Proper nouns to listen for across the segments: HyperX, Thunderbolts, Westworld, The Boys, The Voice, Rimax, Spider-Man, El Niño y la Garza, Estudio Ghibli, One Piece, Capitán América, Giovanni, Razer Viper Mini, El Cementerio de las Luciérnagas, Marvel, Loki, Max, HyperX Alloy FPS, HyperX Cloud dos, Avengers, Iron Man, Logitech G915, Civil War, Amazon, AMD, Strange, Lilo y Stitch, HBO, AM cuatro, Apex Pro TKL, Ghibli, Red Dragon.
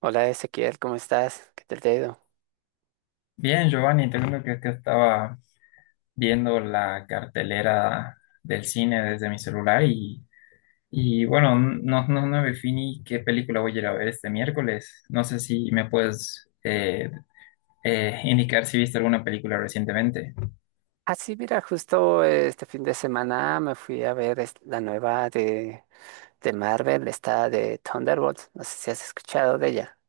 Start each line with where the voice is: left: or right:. right: Hola Ezequiel, ¿cómo estás? ¿Qué tal te ha ido?
left: Bien, Giovanni, te cuento que es que estaba viendo la cartelera del cine desde mi celular y bueno, no definí qué película voy a ir a ver este miércoles. No sé si me puedes indicar si viste alguna película recientemente.
right: Ah, sí, mira, justo este fin de semana me fui a ver la nueva de Marvel, esta de Thunderbolts. No sé si has escuchado de ella.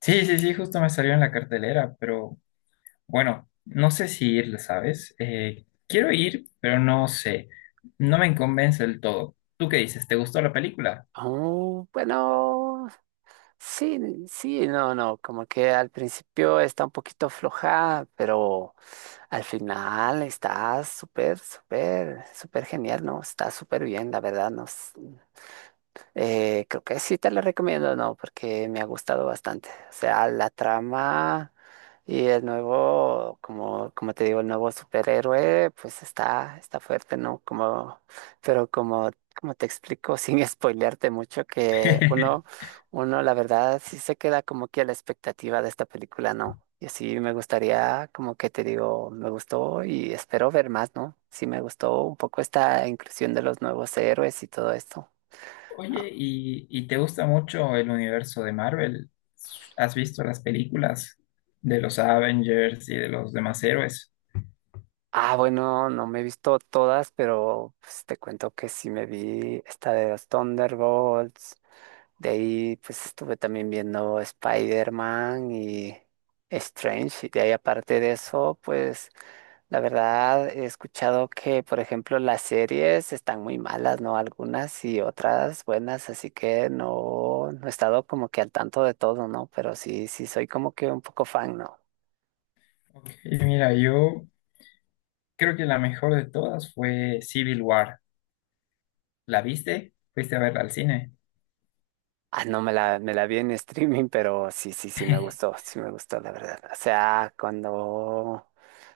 left: Sí, sí, sí, justo me salió en la cartelera, pero bueno, no sé si ir, ¿sabes? Quiero ir, pero no sé. No me convence del todo. ¿Tú qué dices? ¿Te gustó la película?
right: Oh, bueno, sí, sí, no, no, como que al principio está un poquito floja, pero al final está súper, súper, súper genial, ¿no? Está súper bien, la verdad, no, creo que sí te la recomiendo, ¿no? Porque me ha gustado bastante. O sea, la trama y el nuevo, como, como te digo, el nuevo superhéroe, pues está, está fuerte, ¿no? Como, pero como, como te explico, sin spoilearte mucho, que uno, uno, la verdad, sí se queda como que a la expectativa de esta película, ¿no? Y así me gustaría, como que te digo, me gustó y espero ver más, ¿no? Sí me gustó un poco esta inclusión de los nuevos héroes y todo esto.
left: Oye, ¿y te gusta mucho el universo de Marvel? ¿Has visto las películas de los Avengers y de los demás héroes?
right: Ah, bueno, no me he visto todas, pero pues, te cuento que sí me vi esta de los Thunderbolts. De ahí, pues estuve también viendo Spider-Man y Strange. Y de ahí, aparte de eso, pues la verdad he escuchado que, por ejemplo, las series están muy malas, ¿no? Algunas y otras buenas, así que no, no he estado como que al tanto de todo, ¿no? Pero sí, sí soy como que un poco fan, ¿no?
left: Ok, mira, yo creo que la mejor de todas fue Civil War. ¿La viste? ¿Fuiste a verla al cine?
right: Ah, no, me la vi en streaming, pero sí, sí, sí me gustó, la verdad. O sea, cuando, o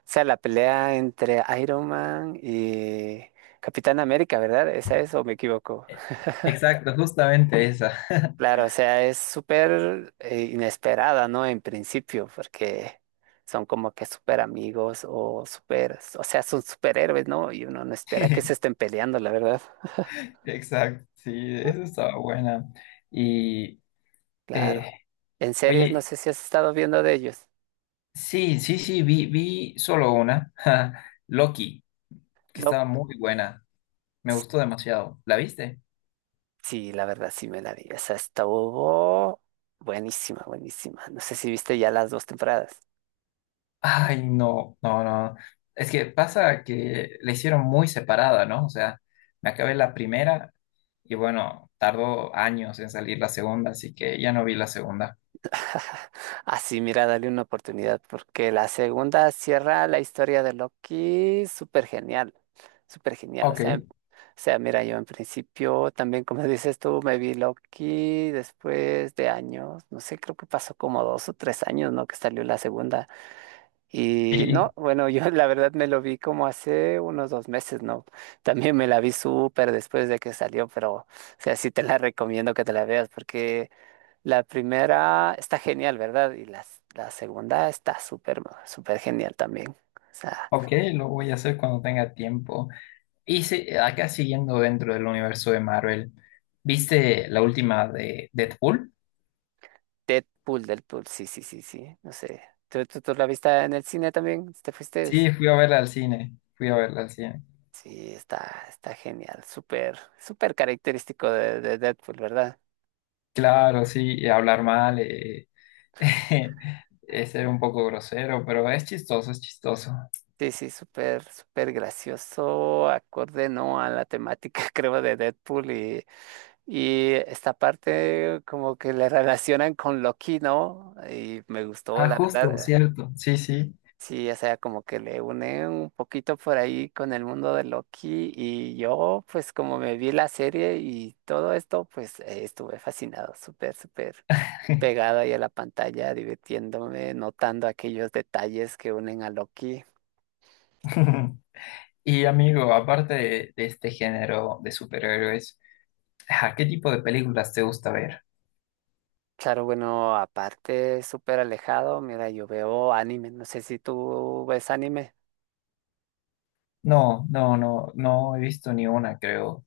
right: sea, la pelea entre Iron Man y Capitán América, ¿verdad? ¿Esa es o me equivoco?
left: Exacto, justamente esa.
right: Claro, o sea, es súper inesperada, ¿no? En principio, porque son como que súper amigos o súper, o sea, son superhéroes, ¿no? Y uno no espera que se estén peleando, la verdad.
left: Exacto, sí, eso estaba buena. Y,
right: Claro.
left: eh,
right: En series, no
left: oye,
right: sé si has estado viendo de ellos.
left: sí, sí, sí, vi solo una, Loki, que
right: No.
left: estaba muy buena. Me gustó demasiado. ¿La viste?
right: Sí, la verdad sí me la vi. Esa estuvo buenísima, buenísima. No sé si viste ya las dos temporadas.
left: Ay, no, no, no. Es que pasa que la hicieron muy separada, ¿no? O sea, me acabé la primera y bueno, tardó años en salir la segunda, así que ya no vi la segunda.
right: Así, mira, dale una oportunidad porque la segunda cierra la historia de Loki súper genial, súper genial. O
left: Ok.
right: sea, o sea, mira, yo en principio también, como dices tú, me vi Loki después de años, no sé, creo que pasó como dos o tres años, ¿no? Que salió la segunda. Y
left: Y,
right: no, bueno, yo la verdad me lo vi como hace unos dos meses, ¿no? También me la vi súper después de que salió, pero, o sea, sí te la recomiendo que te la veas porque la primera está genial, ¿verdad? Y la segunda está súper, súper genial también. O sea,
left: ok, lo voy a hacer cuando tenga tiempo. Y sí, acá siguiendo dentro del universo de Marvel, ¿viste la última de Deadpool?
right: Deadpool, Deadpool, sí, sí, sí, sí, no sé. ¿Tú la viste en el cine también? ¿Te fuiste?
left: Sí, fui a verla al cine, fui a verla al cine.
right: Sí, está, está genial, súper, súper característico de Deadpool, ¿verdad?
left: Claro, sí, y hablar mal, Es ser un poco grosero, pero es chistoso, es chistoso.
right: Sí, sí, súper, súper gracioso, acorde, ¿no? A la temática, creo, de Deadpool y esta parte como que le relacionan con Loki, ¿no? Y me gustó,
left: Ah,
right: la
left: justo,
right: verdad.
left: cierto. Sí, sí.
right: Sí, o sea, como que le une un poquito por ahí con el mundo de Loki y yo, pues como me vi la serie y todo esto, pues estuve fascinado, súper, súper pegado ahí a la pantalla, divirtiéndome, notando aquellos detalles que unen a Loki.
left: Y amigo, aparte de este género de superhéroes, ¿a qué tipo de películas te gusta ver?
right: Claro, bueno, aparte súper alejado, mira, yo veo anime, no sé si tú ves anime.
left: No, no, no, no he visto ni una, creo.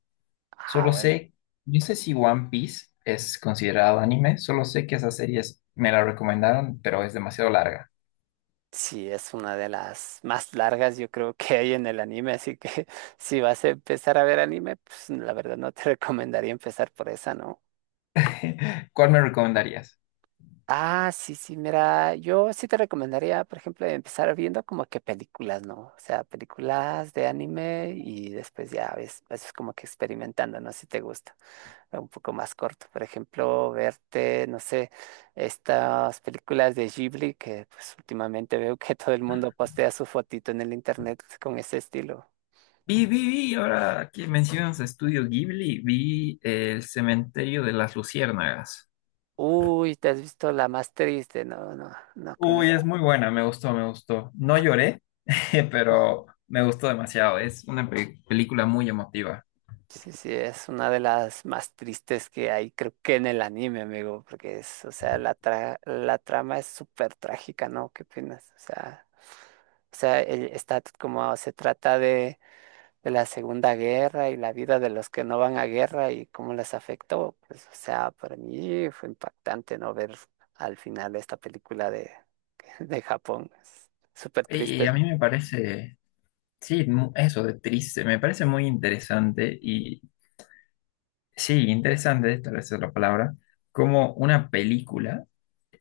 right: Ah,
left: Solo
right: bueno,
left: sé, no sé si One Piece es considerado anime, solo sé que esa serie es- me la recomendaron, pero es demasiado larga.
right: sí, es una de las más largas yo creo que hay en el anime, así que si vas a empezar a ver anime, pues la verdad no te recomendaría empezar por esa, ¿no?
left: ¿Cuál me recomendarías?
right: Ah, sí, sí, mira, yo sí te recomendaría, por ejemplo, empezar viendo como que películas, ¿no? O sea, películas de anime y después ya ves, es como que experimentando, ¿no? Si te gusta. Un poco más corto. Por ejemplo, verte, no sé, estas películas de Ghibli que pues últimamente veo que todo el mundo postea su fotito en el internet con ese estilo.
left: Ahora que mencionas Estudio Ghibli, vi El Cementerio de las Luciérnagas.
right: Uy, te has visto la más triste, no, no, no con
left: Uy,
right: esta.
left: es muy buena, me gustó, me gustó. No lloré, pero me gustó demasiado. Es una pe- película muy emotiva.
right: Sí, sí, es una de las más tristes que hay, creo que en el anime, amigo, porque es, o sea, la trama es súper trágica, ¿no? ¿Qué opinas? O sea, está como se trata de la Segunda Guerra y la vida de los que no van a guerra y cómo les afectó. Pues, o sea, para mí fue impactante no ver al final esta película de, de Japón. Es súper
left: Y, y a
right: triste.
left: mí me parece, sí, mu- eso de triste, me parece muy sí, interesante, tal vez es la palabra, como una película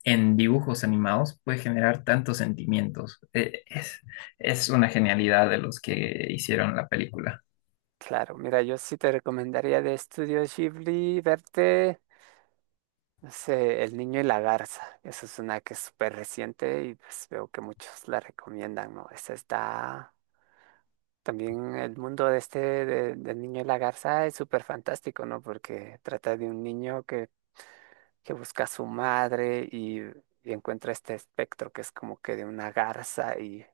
left: en dibujos animados puede generar tantos sentimientos. Es una genialidad de los que hicieron la película.
right: Claro, mira, yo sí te recomendaría de Estudio Ghibli verte, no sé, El Niño y la Garza. Esa es una que es súper reciente y pues veo que muchos la recomiendan, ¿no? Esa está... También el mundo de este del niño y la garza es súper fantástico, ¿no? Porque trata de un niño que busca a su madre y encuentra este espectro que es como que de una garza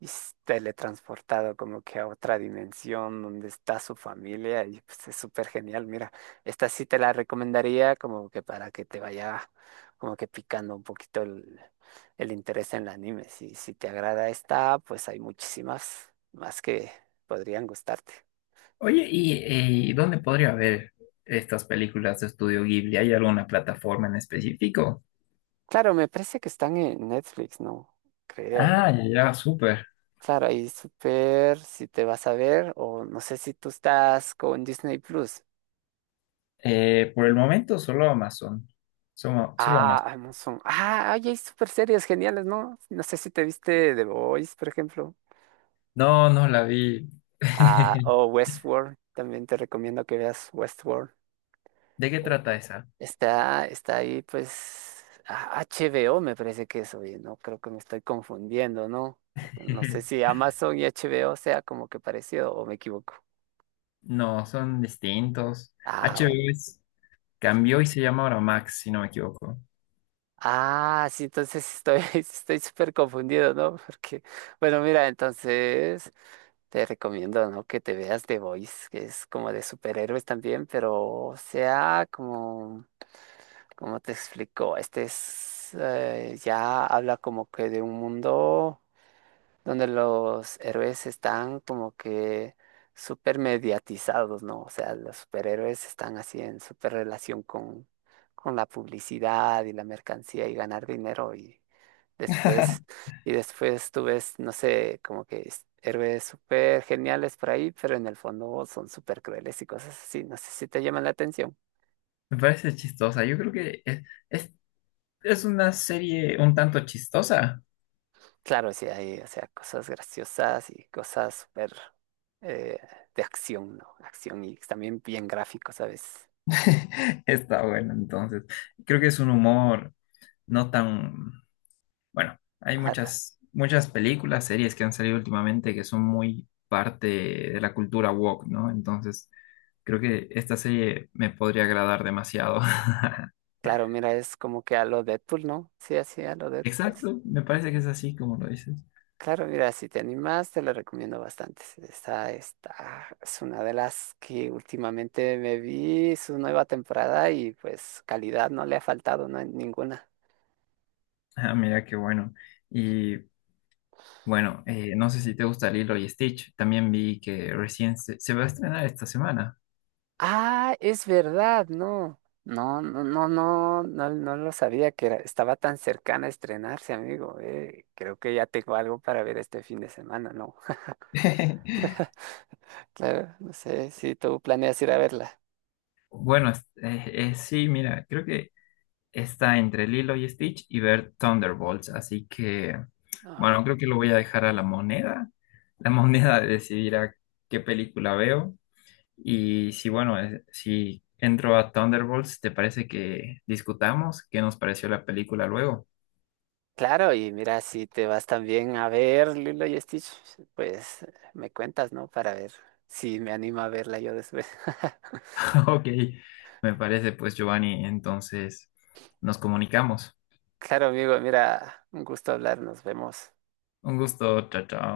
right: y es teletransportado como que a otra dimensión donde está su familia y pues es súper genial. Mira, esta sí te la recomendaría como que para que te vaya como que picando un poquito el interés en el anime. Si, si te agrada esta, pues hay muchísimas más que podrían gustarte.
left: Oye, ¿y dónde podría ver estas películas de Estudio Ghibli? ¿Hay alguna plataforma en específico?
right: Claro, me parece que están en Netflix, ¿no? Creo.
left: Ah, ya, ya, súper.
right: Claro, ahí súper, si te vas a ver, o no sé si tú estás con Disney Plus.
left: Por el momento solo Amazon. Solo, solo
right: Ah,
left: Amazon.
right: Amazon. Ah, ay, hay súper series geniales, ¿no? No sé si te viste The Boys, por ejemplo.
left: No, no la vi.
right: Ah, o Westworld. También te recomiendo que veas Westworld.
left: ¿De qué
right: Oh.
left: trata esa?
right: Está, está ahí, pues, ah, HBO me parece que es, oye, no creo que me estoy confundiendo, ¿no? No sé si Amazon y HBO sea como que parecido o me equivoco.
left: No, son distintos.
right: Ah, bueno.
left: HBO es- cambió y se llama ahora Max, si no me equivoco.
right: Ah, sí, entonces sí estoy, estoy súper confundido, ¿no? Porque, bueno, mira, entonces te recomiendo, ¿no? Que te veas The Voice, que es como de superhéroes también, pero sea como, como te explico, este es, ya habla como que de un mundo donde los héroes están como que súper mediatizados, ¿no? O sea, los superhéroes están así en súper relación con la publicidad y la mercancía y ganar dinero después, y después tú ves, no sé, como que héroes súper geniales por ahí, pero en el fondo son súper crueles y cosas así. No sé si te llaman la atención.
left: Me parece chistosa. Yo creo que es- es una serie un tanto chistosa.
right: Claro, sí, hay, o sea, cosas graciosas y cosas súper eh, de acción, ¿no? Acción y también bien gráfico, ¿sabes?
left: Está bueno, entonces. Creo que es un humor no tan... Bueno, hay
right: Ah,
left: muchas, muchas películas, series que han salido últimamente que son muy parte de la cultura woke, ¿no? Entonces, creo que esta serie me podría agradar demasiado.
right: claro, mira, es como que a lo Deadpool, ¿no? Sí, así a lo Deadpool.
left: Exacto,
right: Sí.
left: me parece que es
right: Ujú.
left: así como lo dices.
right: Claro, mira, si te animas, te lo recomiendo bastante. Esta es una de las que últimamente me vi, su nueva temporada y pues calidad no le ha faltado, ¿no? En ninguna.
left: Ah, mira qué bueno. y Bueno, no sé si te gusta Lilo y Stitch. También vi que recién se va a estrenar esta semana.
right: Ah, es verdad, no. No, no, no, no, no, no lo sabía que estaba tan cercana a estrenarse, amigo. Eh, creo que ya tengo algo para ver este fin de semana, ¿no? Claro, no sé si tú planeas ir a verla.
left: Bueno, es- sí, mira, creo que está entre Lilo y Stitch y ver Thunderbolts. Así que,
right: No,
left: bueno, creo que lo voy a dejar a la moneda. La moneda decidirá qué película veo. Y si, bueno, si entro a Thunderbolts, ¿te parece que discutamos qué nos pareció la película luego?
right: claro, y mira, si te vas también a ver Lilo y Stitch, pues me cuentas, ¿no? Para ver si me animo a verla yo después.
left: Ok, me parece pues Giovanni, entonces nos comunicamos.
right: Claro, amigo, mira, un gusto hablar, nos vemos.
left: Un gusto, chao, chao.